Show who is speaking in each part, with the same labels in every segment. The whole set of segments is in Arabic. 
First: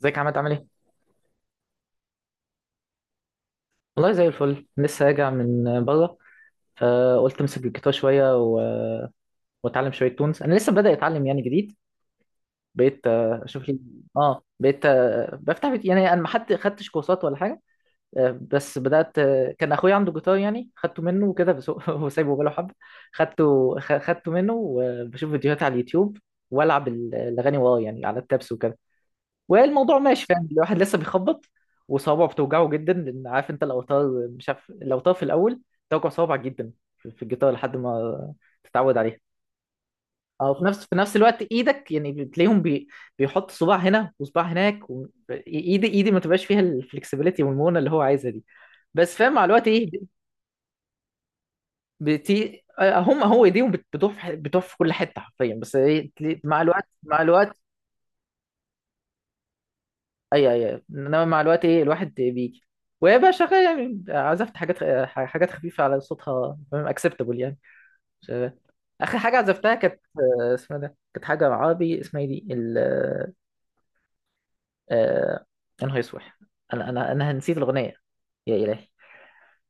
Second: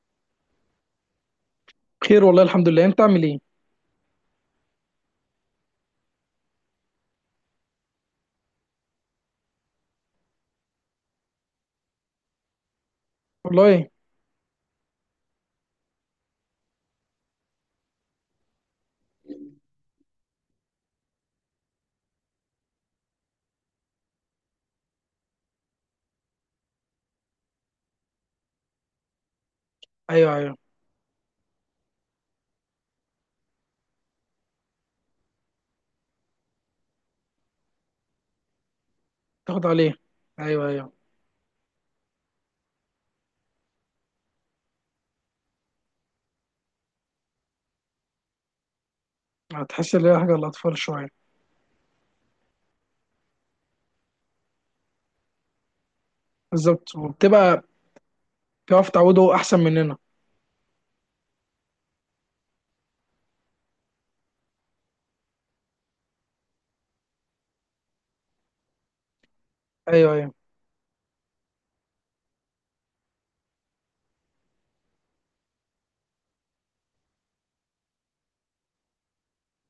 Speaker 1: ازيك يا عماد، عامل ايه؟
Speaker 2: خير والله الحمد لله. انت عامل ايه؟
Speaker 1: والله زي الفل، لسه راجع من بره. فقلت امسك الجيتار شويه واتعلم شويه تونز، انا لسه بادئ اتعلم يعني، جديد. بقيت اشوف لي.
Speaker 2: والله.
Speaker 1: اه بقيت بفتح يعني انا ما حد خدتش كورسات ولا حاجه. بس بدات، كان اخويا عنده جيتار، يعني خدته منه وكده. بس هو هو سايبه بقاله حبه. خدته منه، وبشوف فيديوهات على اليوتيوب، والعب الاغاني وراه يعني، على التابس وكده. والموضوع ماشي،
Speaker 2: ايوه
Speaker 1: فاهم،
Speaker 2: ايوه.
Speaker 1: الواحد لسه بيخبط. وصوابعه بتوجعه جدا، لان عارف انت الاوتار، مش عارف الاوتار في الاول، توجع صوابعك جدا في الجيتار، لحد ما تتعود عليها.
Speaker 2: تاخد عليه.
Speaker 1: اه، في
Speaker 2: ايوه
Speaker 1: نفس
Speaker 2: ايوه.
Speaker 1: في نفس الوقت ايدك يعني بتلاقيهم، بيحط صباع هنا وصباع هناك، ايدي ما تبقاش فيها الفلكسبيليتي والمونه اللي هو عايزها دي. بس فاهم، مع الوقت ايه.
Speaker 2: هتحس ان هي حاجه للاطفال شويه.
Speaker 1: هو ايديهم بتروح في بتروح في كل حته حرفيا، بس ايه مع الوقت
Speaker 2: بالظبط،
Speaker 1: مع الوقت.
Speaker 2: وبتبقى بتعرف تعوده احسن مننا.
Speaker 1: ايوه ايوه أيوة. انما مع الوقت، ايه، الواحد بيجي. وهي بقى شغاله، يعني عزفت حاجات حاجات خفيفه، على صوتها اكسبتابل يعني. مش- اخر حاجه عزفتها كانت،
Speaker 2: ايوه ايوه.
Speaker 1: اسمها إيه ده، كانت حاجه عربي، اسمها إيه دي ال، آه، يا نهار اسود. انا نسيت الاغنيه، يا الهي.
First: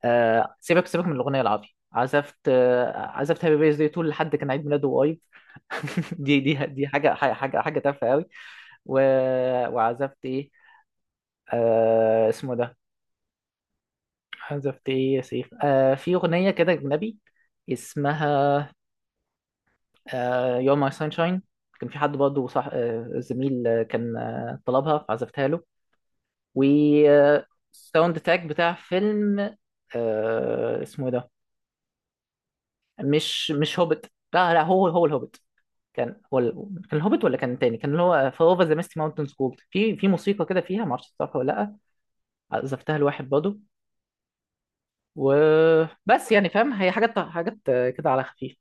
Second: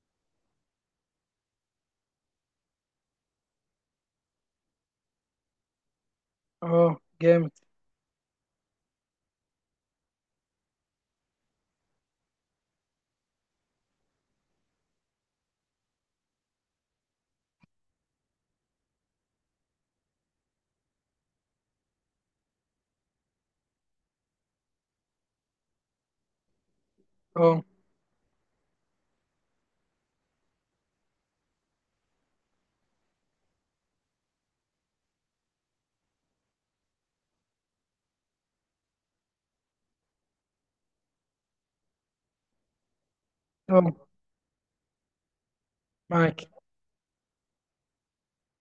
Speaker 1: سيبك سيبك من الاغنيه العربي. عزفت، عزفت هابي بيرث داي تول، لحد كان عيد ميلاده قريب. دي
Speaker 2: اه
Speaker 1: حاجه
Speaker 2: جامد.
Speaker 1: حاجه حاجه تافهه قوي. و... وعزفت ايه، اسمه إيه ده. حذفت ايه يا سيف، في اغنيه كده اجنبي، اسمها You're My Sunshine. كان في حد برضه، صح، زميل، كان طلبها فعزفتها له. و آه،
Speaker 2: اه.
Speaker 1: ساوند تراك بتاع فيلم، اسمه إيه ده. مش هوبت، لا لا، هو الهوبت. كان هو كان الهوبت، ولا كان تاني، كان اللي هو فاوفر ذا ميستي ماونتن سكول، في موسيقى كده فيها، معرفش تعرفها ولا لا. عزفتها لواحد برضه.
Speaker 2: اه
Speaker 1: وبس،
Speaker 2: معاك.
Speaker 1: يعني فاهم، هي حاجات كده على خفيف.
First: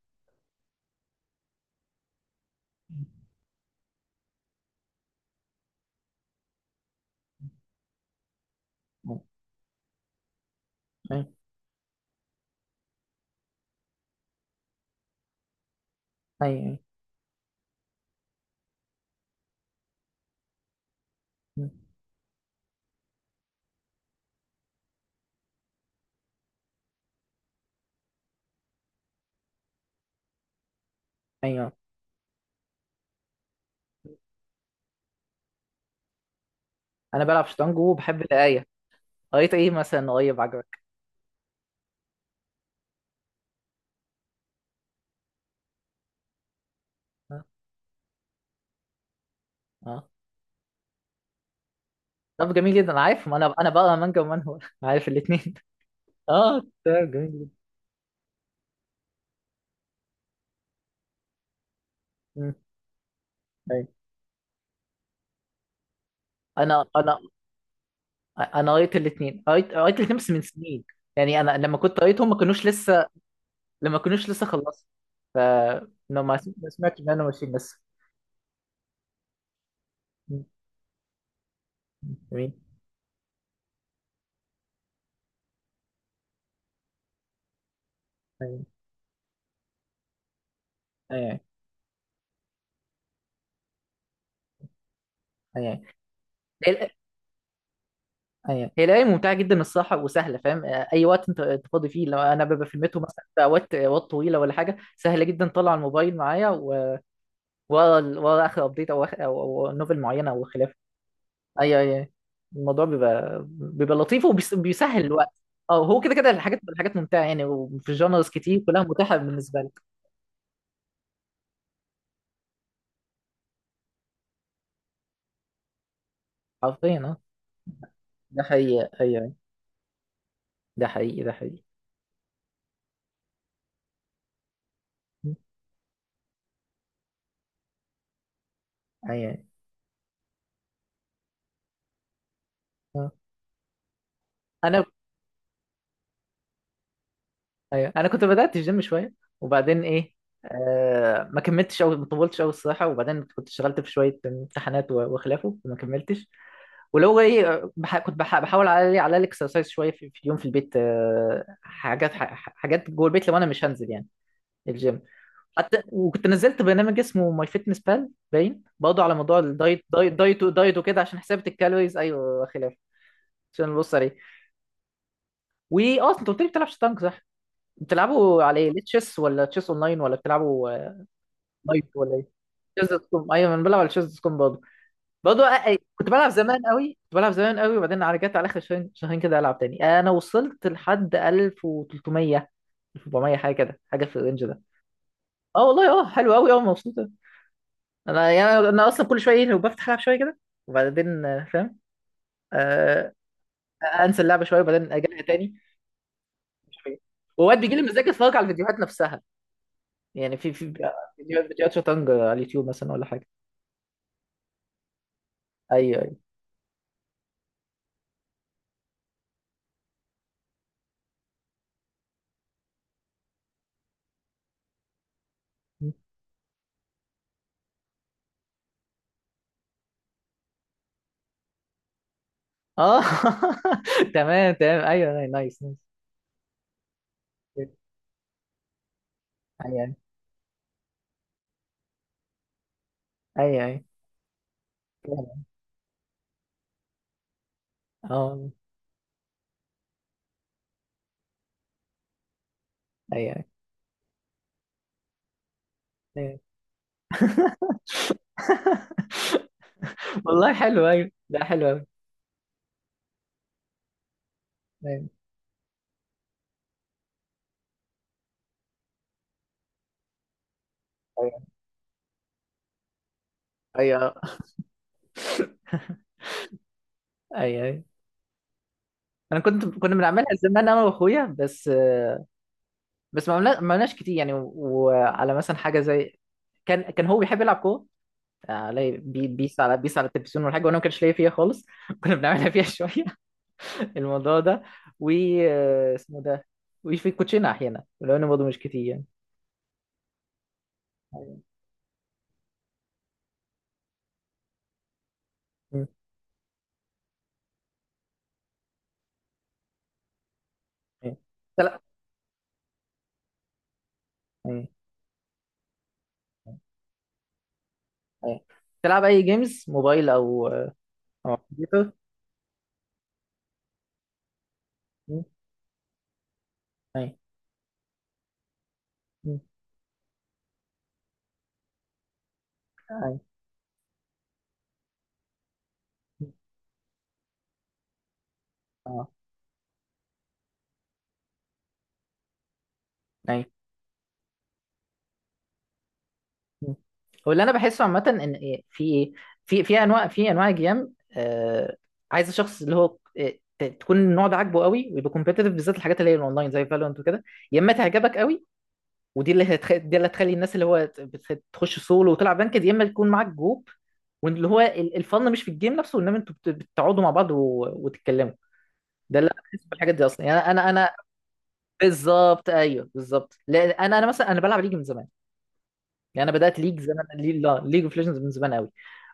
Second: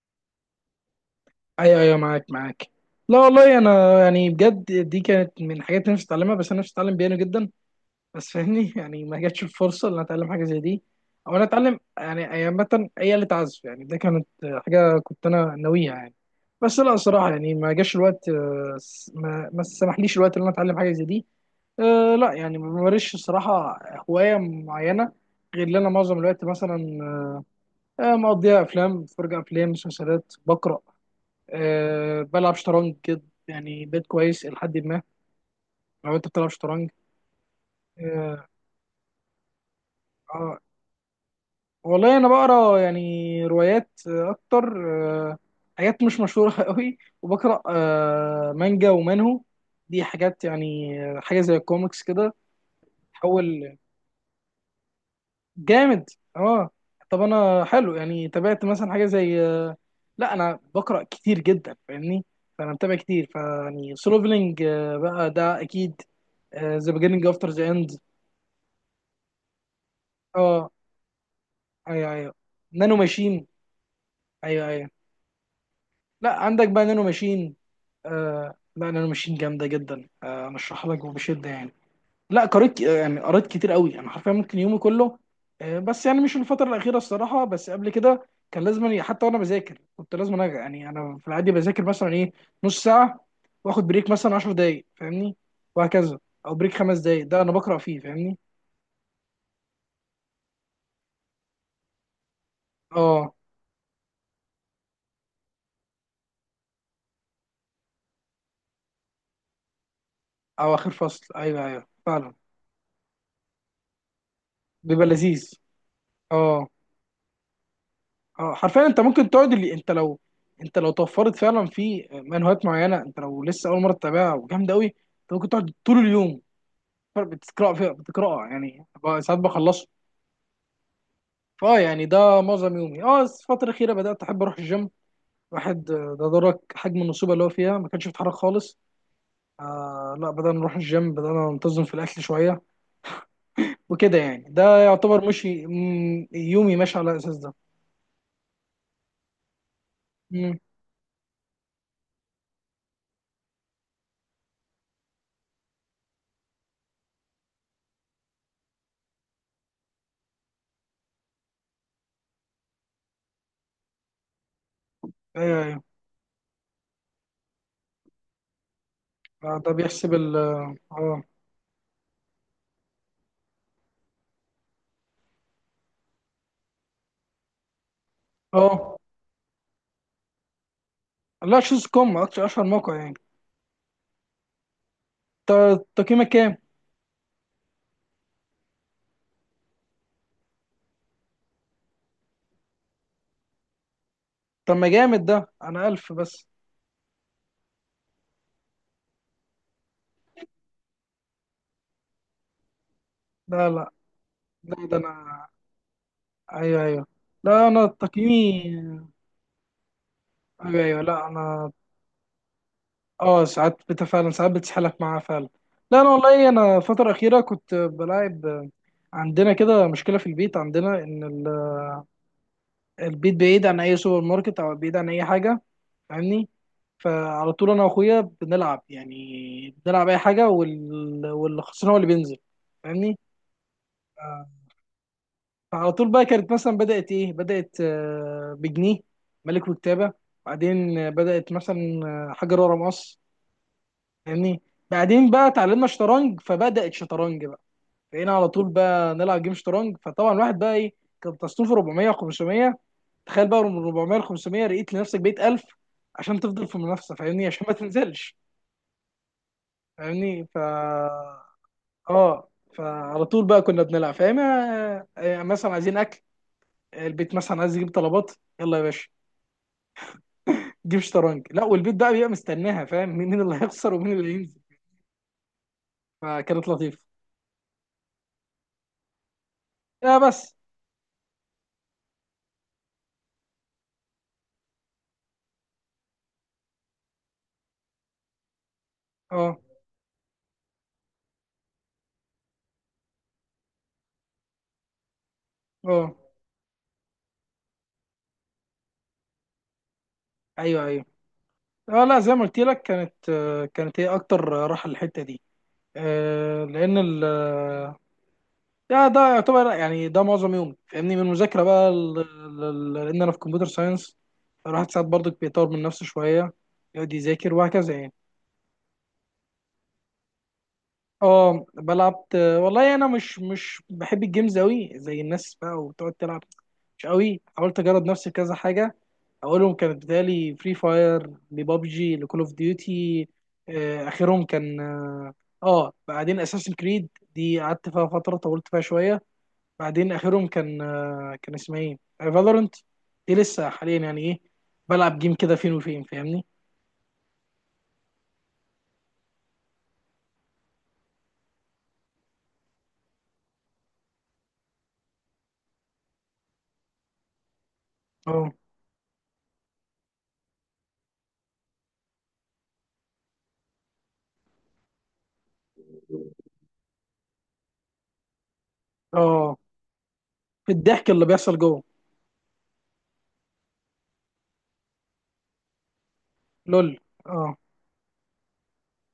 Speaker 2: ايوه ايوه معاك معاك. لا والله انا يعني بجد دي كانت من الحاجات اللي نفسي اتعلمها، بس انا نفسي اتعلم بيانو جدا، بس فاهمني يعني ما جاتش الفرصه ان أنا اتعلم حاجه زي دي،
Speaker 1: ايوه،
Speaker 2: او انا اتعلم يعني عامه اي آلة عزف. يعني ده كانت حاجه كنت انا ناويها يعني. بس
Speaker 1: ايوه،
Speaker 2: لا صراحه يعني ما جاش الوقت، ما سمحليش الوقت ان انا اتعلم حاجه زي دي. أه لا يعني ما بمارسش الصراحه هوايه معينه، غير ان انا معظم الوقت مثلا أه مقضيها افلام، بتفرج افلام مسلسلات، بقرا،
Speaker 1: ايوه.
Speaker 2: أه بلعب شطرنج كده. يعني بيت كويس لحد ما. لو انت بتلعب شطرنج.
Speaker 1: انا بلعب شطرنج وبحب
Speaker 2: اه.
Speaker 1: القرايه. قريت ايه مثلا قريب،
Speaker 2: آه،
Speaker 1: عجبك؟
Speaker 2: والله انا بقرا يعني روايات اكتر. آه، حاجات مش مشهوره قوي،
Speaker 1: اه.
Speaker 2: وبقرا مانجا ومانهو. دي
Speaker 1: آه.
Speaker 2: حاجات يعني حاجه زي الكوميكس كده.
Speaker 1: طب جميل جدا، أنا عارف، ما انا
Speaker 2: تحول
Speaker 1: بقرا مانجا ومن هو عارف الاثنين.
Speaker 2: جامد.
Speaker 1: اه،
Speaker 2: اه.
Speaker 1: تمام،
Speaker 2: طب
Speaker 1: جميل جدا.
Speaker 2: انا حلو يعني تابعت مثلا حاجه زي لا انا بقرا كتير جدا فاهمني،
Speaker 1: مم.
Speaker 2: فانا متابع كتير
Speaker 1: ايوه.
Speaker 2: فيعني سولوفلينج بقى ده اكيد.
Speaker 1: انا
Speaker 2: ذا
Speaker 1: انا
Speaker 2: بيجيننج افتر ذا اند.
Speaker 1: انا قريت الاثنين، قريت الاثنين، بس من
Speaker 2: اه
Speaker 1: سنين. يعني انا لما كنت
Speaker 2: ايوه
Speaker 1: قريتهم
Speaker 2: ايوه.
Speaker 1: ما كانوش
Speaker 2: نانو
Speaker 1: لسه،
Speaker 2: ماشين.
Speaker 1: لما كانوش لسه
Speaker 2: ايوه
Speaker 1: خلصت.
Speaker 2: ايوه.
Speaker 1: ف ما
Speaker 2: لا عندك بقى
Speaker 1: سمعتش
Speaker 2: نانو
Speaker 1: ان انا
Speaker 2: ماشين.
Speaker 1: ماشيين لسه.
Speaker 2: آه لا انا ماشين جامده جدا،
Speaker 1: مم.
Speaker 2: آه ارشح لك وبشده يعني. لا
Speaker 1: جميل.
Speaker 2: قريت، يعني قريت كتير قوي، انا حرفيا ممكن يومي كله، آه بس يعني مش الفتره الاخيره الصراحه، بس قبل كده
Speaker 1: ايوه،
Speaker 2: كان لازم حتى وانا بذاكر، كنت لازم أنا يعني انا في
Speaker 1: ايوه،
Speaker 2: العادي بذاكر مثلا ايه، نص ساعه واخد بريك مثلا 10 دقائق فاهمني،
Speaker 1: ايوه،
Speaker 2: وهكذا. او بريك 5 دقائق ده انا بقرا فيه فاهمني.
Speaker 1: ايوه. هي لعبه ممتعه جدا الصراحه، وسهله، فاهم، اي وقت أنت فاضي فيه، لو انا ببقى في المترو مثلا،
Speaker 2: اه
Speaker 1: في اوقات طويله ولا حاجه، سهله جدا، طلع الموبايل معايا ورا اخر ابديت، او أو نوفل معينه، او
Speaker 2: او
Speaker 1: خلافه.
Speaker 2: اخر فصل. ايوه
Speaker 1: ايوه،
Speaker 2: ايوه
Speaker 1: ايوه.
Speaker 2: فعلا.
Speaker 1: الموضوع بيبقى لطيف، وبيسهل
Speaker 2: بيبقى
Speaker 1: الوقت.
Speaker 2: لذيذ.
Speaker 1: اه، هو كده كده الحاجات
Speaker 2: اه.
Speaker 1: الحاجات ممتعه يعني، وفي جانرز
Speaker 2: اه
Speaker 1: كتير كلها
Speaker 2: حرفيا انت
Speaker 1: متاحه
Speaker 2: ممكن تقعد
Speaker 1: بالنسبه لك.
Speaker 2: اللي انت لو انت لو توفرت فعلا في منهجات معينه، انت لو لسه اول مره تتابعها وجامده قوي، انت ممكن تقعد طول اليوم
Speaker 1: حرفيا، اه.
Speaker 2: بتقرا فيها،
Speaker 1: ده
Speaker 2: بتقراها يعني
Speaker 1: حقيقي،
Speaker 2: بقى
Speaker 1: ايوه،
Speaker 2: ساعات بخلصه.
Speaker 1: ده حقيقي، ده حقيقي.
Speaker 2: فاه يعني ده معظم يومي. اه بس الفتره الاخيره بدات احب اروح الجيم، واحد ده درك حجم النصوبه اللي هو فيها، ما كانش بيتحرك خالص.
Speaker 1: ايوه.
Speaker 2: آه لا بدأنا نروح الجيم، بدأنا ننتظم في الأكل شوية
Speaker 1: آه.
Speaker 2: وكده يعني. ده
Speaker 1: انا
Speaker 2: يعتبر مشي. يومي ماشي على الأساس ده.
Speaker 1: ايوه، انا كنت بدات الجيم شويه، وبعدين ايه،
Speaker 2: مم،
Speaker 1: ما كملتش، او ما طولتش قوي الصراحه، وبعدين كنت اشتغلت في شويه امتحانات وخلافه، وما كملتش. ولو ايه، كنت بحاول على الاكسرسايز شويه، في اليوم في البيت، حاجات جوه البيت، لو انا مش هنزل يعني الجيم.
Speaker 2: أيوه
Speaker 1: حتى
Speaker 2: أيوه.
Speaker 1: وكنت نزلت برنامج اسمه ماي فيتنس بال باين برضه، على موضوع
Speaker 2: ده
Speaker 1: الدايت دايت
Speaker 2: بيحسب ال،
Speaker 1: دايت دايت وكده، عشان
Speaker 2: اه.
Speaker 1: حسابة الكالوريز، ايوه، خلاف، عشان نبص عليه. واه، انت قلت لي بتلعب شطرنج، صح؟ بتلعبوا على ايه؟ ليه
Speaker 2: اه
Speaker 1: تشيس، ولا تشيس اونلاين، ولا بتلعبوا
Speaker 2: لا شوز
Speaker 1: نايت، ولا
Speaker 2: كوم
Speaker 1: ايه؟
Speaker 2: اكتر اشهر
Speaker 1: شيز
Speaker 2: موقع
Speaker 1: دوت
Speaker 2: يعني.
Speaker 1: كوم. ايوه انا بلعب على شيز دوت كوم برضه. برضه كنت
Speaker 2: تقييمك
Speaker 1: بلعب
Speaker 2: كام؟
Speaker 1: زمان قوي، كنت بلعب زمان قوي، وبعدين رجعت على اخر شهرين شهرين كده العب تاني. انا وصلت لحد 1300، 1400، حاجه كده، حاجه في الرينج ده.
Speaker 2: طب ما جامد، ده
Speaker 1: اه
Speaker 2: انا
Speaker 1: والله. اه
Speaker 2: الف
Speaker 1: حلو
Speaker 2: بس.
Speaker 1: قوي. اه، مبسوطه. انا يعني، انا اصلا كل شويه ايه لو بفتح العب شويه كده، وبعدين فاهم، آه
Speaker 2: لا لا
Speaker 1: انسى اللعبه شويه،
Speaker 2: لا
Speaker 1: وبعدين
Speaker 2: ده
Speaker 1: اجي
Speaker 2: انا.
Speaker 1: تاني. مش
Speaker 2: ايوه
Speaker 1: عارف إيه.
Speaker 2: ايوه.
Speaker 1: واوقات
Speaker 2: لا
Speaker 1: بيجي لي
Speaker 2: انا
Speaker 1: مزاج اتفرج على
Speaker 2: تقييمي.
Speaker 1: الفيديوهات نفسها، يعني في
Speaker 2: ايوه ايوه. لا
Speaker 1: فيديوهات
Speaker 2: انا.
Speaker 1: فيديوهات شطرنج على اليوتيوب مثلا، ولا حاجه.
Speaker 2: اه ساعات فعلا ساعات بتسحلك معاها فعلا.
Speaker 1: ايوه،
Speaker 2: لا انا
Speaker 1: ايوه،
Speaker 2: والله انا الفتره الاخيره كنت بلاعب. عندنا كده مشكله في البيت، عندنا ان البيت بعيد عن اي سوبر ماركت، او بعيد عن اي حاجه فاهمني، فعلى طول انا واخويا بنلعب يعني، بنلعب اي حاجه واللي خسران هو اللي بينزل
Speaker 1: اه.
Speaker 2: فاهمني. آه،
Speaker 1: تمام، تمام، ايوه، أيوة، نايس، نايس.
Speaker 2: فعلى طول بقى كانت مثلا بدأت إيه،
Speaker 1: ايوه
Speaker 2: بدأت بجنيه، ملك وكتابة. بعدين بدأت مثلا حجر ورا مقص
Speaker 1: ايوه ايوه
Speaker 2: فاهمني. بعدين
Speaker 1: أيوه.
Speaker 2: بقى اتعلمنا شطرنج فبدأت شطرنج بقى، بقينا على
Speaker 1: اه،
Speaker 2: طول بقى نلعب جيم شطرنج. فطبعا الواحد بقى إيه، كان تصنيفه 400 و500.
Speaker 1: ايوه،
Speaker 2: تخيل بقى من 400 ل 500، لقيت لنفسك بقيت 1000
Speaker 1: ايوه.
Speaker 2: عشان تفضل في المنافسة فاهمني، عشان ما تنزلش. فاهمني
Speaker 1: والله
Speaker 2: ف
Speaker 1: حلو، ايوه، ده حلو قوي.
Speaker 2: اه. فعلى طول بقى كنا بنلعب فاهم،
Speaker 1: ايوه
Speaker 2: مثلا عايزين اكل، البيت مثلا عايز يجيب طلبات، يلا يا باشا جيب
Speaker 1: ايوه
Speaker 2: شطرنج. لا، والبيت بقى بيبقى مستناها فاهم، مين مين اللي هيخسر ومين اللي هينزل. فكانت لطيفه.
Speaker 1: ايوه أيوة. انا كنت، كنا
Speaker 2: لا
Speaker 1: بنعملها
Speaker 2: بس.
Speaker 1: زمان انا واخويا بس، بس ما عملناش كتير يعني، وعلى مثلا حاجه زي كان هو بيحب يلعب كوره، علي
Speaker 2: اه.
Speaker 1: بيس على التلفزيون ولا حاجه، وانا ما كانش ليا فيها خالص، كنا بنعملها فيها شويه، الموضوع ده، و
Speaker 2: اه
Speaker 1: اسمه ده. وفي الكوتشينه احيانا، ولو انه برضه مش كتير يعني.
Speaker 2: ايوه ايوه. اه لا زي ما قلت لك، كانت كانت هي اكتر راحه الحته دي،
Speaker 1: م.
Speaker 2: لان ال، ده ده يعتبر يعني ده معظم يومي
Speaker 1: م.
Speaker 2: فاهمني، من المذاكره
Speaker 1: تلعب.
Speaker 2: بقى لان انا في كمبيوتر ساينس،
Speaker 1: م.
Speaker 2: الواحد ساعات برضك بيطور من نفسه شويه، يقعد يذاكر وهكذا يعني.
Speaker 1: م. تلعب اي جيمز موبايل، او او
Speaker 2: اه
Speaker 1: كمبيوتر؟
Speaker 2: بلعب والله. انا مش مش بحب الجيمز قوي
Speaker 1: م.
Speaker 2: زي الناس بقى وتقعد تلعب. مش
Speaker 1: اي.
Speaker 2: قوي. حاولت اجرب نفسي في كذا حاجه،
Speaker 1: م.
Speaker 2: اولهم كانت بتالي فري فاير، لبابجي، لكول اوف
Speaker 1: اي.
Speaker 2: ديوتي. اخرهم كان اه،
Speaker 1: م.
Speaker 2: بعدين اساسن كريد، دي قعدت فيها فتره طولت فيها
Speaker 1: اه
Speaker 2: شويه. بعدين اخرهم كان كان اسمها ايه، فالورنت. دي
Speaker 1: اي.
Speaker 2: لسه حاليا يعني ايه، بلعب جيم كده فين وفين فاهمني.
Speaker 1: م. هو اللي انا بحسه عامه ان، إيه، في ايه، في انواع جيم، عايز الشخص اللي هو، تكون النوع ده عاجبه قوي، ويبقى كومبيتيتيف بالذات الحاجات اللي هي الاونلاين زي فالورانت وكده، يا اما تعجبك قوي.
Speaker 2: اه.
Speaker 1: دي اللي هتخلي الناس اللي هو تخش سولو وتلعب بانكد، يا اما تكون معاك جروب. واللي هو الفن مش في الجيم نفسه، انما انتوا بتقعدوا مع بعض وتتكلموا. ده اللي انا
Speaker 2: اه
Speaker 1: بحس بالحاجات دي اصلا، يعني انا
Speaker 2: في
Speaker 1: انا
Speaker 2: الضحك اللي بيحصل جوه.
Speaker 1: بالظبط، ايوه بالظبط، لان انا مثلا انا بلعب ليج من زمان. يعني انا بدات ليج
Speaker 2: لول.
Speaker 1: زمان،
Speaker 2: اه
Speaker 1: ليج اوف ليجندز من زمان قوي.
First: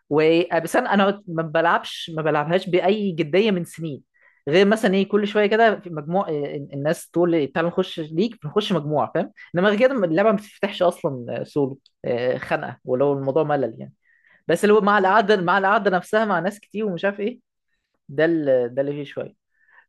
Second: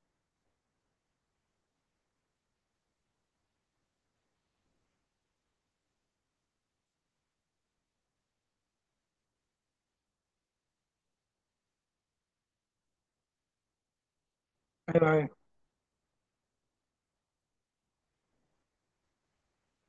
Speaker 1: وابيسان انا ما بلعبش، ما بلعبهاش باي جديه من سنين، غير مثلا ايه كل شويه كده في مجموع، إيه، الناس تقول تعالى نخش ليك بنخش مجموعه، فاهم، انما غير كده اللعبه ما بتفتحش اصلا، سولو، خنقه، ولو الموضوع ملل يعني. بس اللي هو مع
Speaker 2: ايوه ايوه.
Speaker 1: القعده، مع القعده نفسها مع ناس كتير، ومش عارف ايه، ده اللي فيه شويه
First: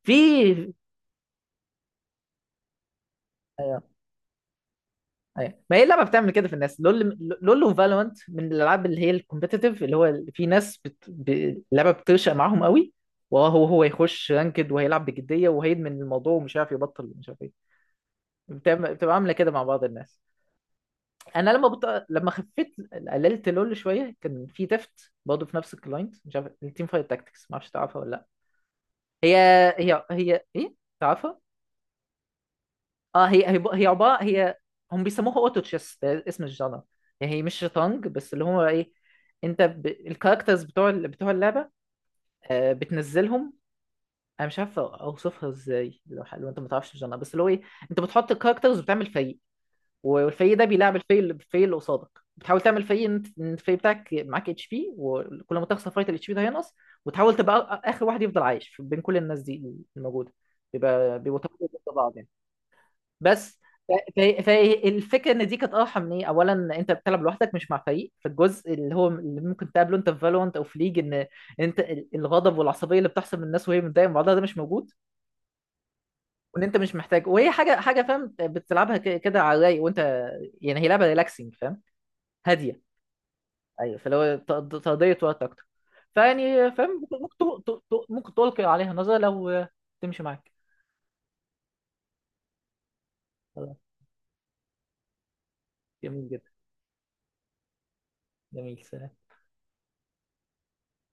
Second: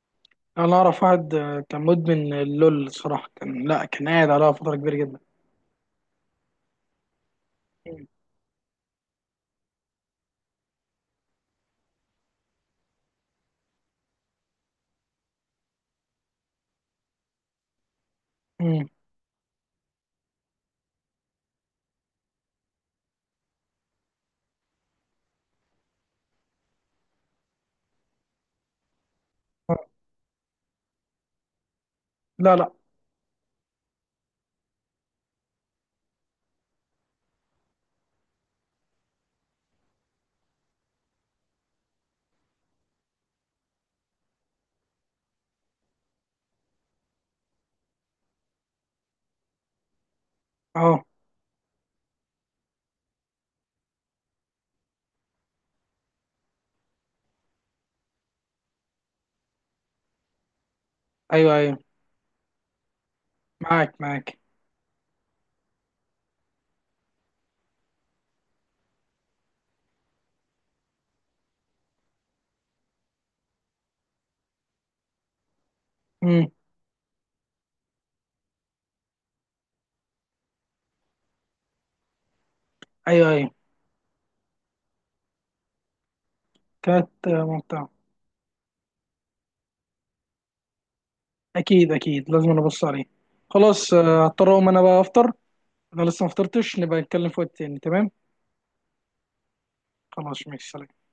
Speaker 1: في.
Speaker 2: انا اعرف واحد كان مدمن اللول الصراحه، كان
Speaker 1: آه،
Speaker 2: لا كان قاعد عليها فتره كبيره جدا.
Speaker 1: ايوه، ما هي اللعبه بتعمل كده في الناس، لول، لول وفالورانت من الالعاب اللي هي الكومبيتيتيف، اللي هو في ناس اللعبه بتنشأ معاهم قوي، وهو يخش رانكد، وهيلعب بجديه، وهيدمن الموضوع، ومش عارف يبطل، ومش عارف ايه،
Speaker 2: مم.
Speaker 1: بتبقى عامله كده مع بعض الناس. انا لما خفيت، قللت لول شويه، كان في تفت برضه في نفس الكلاينت، مش عارف، التيم فايت تاكتكس، ما اعرفش تعرفها ولا لا. هي، هي ايه، تعرفها؟
Speaker 2: لا لا.
Speaker 1: اه، هي عباره، هي هم بيسموها اوتو تشيس، ده اسم الجانر. يعني هي مش شطرنج، بس اللي هو ايه، انت الكاركترز بتوع بتوع اللعبه، بتنزلهم. انا مش عارف اوصفها ازاي، لو انت ما تعرفش الجانر، بس اللي هو ايه، انت بتحط الكاركترز وبتعمل فريق، والفريق ده بيلعب
Speaker 2: اه
Speaker 1: الفريق اللي قصادك. بتحاول تعمل فريق إن انت، إن الفريق بتاعك معاك اتش بي، وكل ما تخسر فايت الاتش بي ده هينقص، وتحاول تبقى اخر واحد يفضل عايش بين كل الناس دي الموجوده. بيبقى بيبقوا
Speaker 2: ايوه
Speaker 1: تمانية
Speaker 2: ايوه
Speaker 1: ضد بعض يعني. بس
Speaker 2: معاك معاك.
Speaker 1: فالفكره ان دي كانت اه حميه اولا، انت بتلعب لوحدك مش مع فريق، فالجزء اللي هو اللي ممكن تقابله انت في فالورانت او في ليج، ان انت الغضب والعصبيه اللي بتحصل من الناس وهي متضايقه من بعضها ده مش موجود.
Speaker 2: امم.
Speaker 1: وان انت مش محتاج، وهي حاجه فاهم بتلعبها كده على الرايق، وانت يعني هي لعبه ريلاكسنج فاهم، هاديه.
Speaker 2: ايوه ايوه
Speaker 1: ايوه، فاللي هو تقضيه وقت اكتر، فيعني فاهم،
Speaker 2: كانت
Speaker 1: ممكن
Speaker 2: ممتعة.
Speaker 1: ممكن تلقي عليها نظره لو تمشي معاك.
Speaker 2: اكيد اكيد لازم ابص عليه.
Speaker 1: خلاص،
Speaker 2: خلاص، هضطر اقوم انا بقى افطر. انا لسه
Speaker 1: جميل
Speaker 2: ما
Speaker 1: جدا،
Speaker 2: فطرتش، نبقى نتكلم في وقت تاني تمام؟
Speaker 1: جميل.
Speaker 2: خلاص ماشي سلام.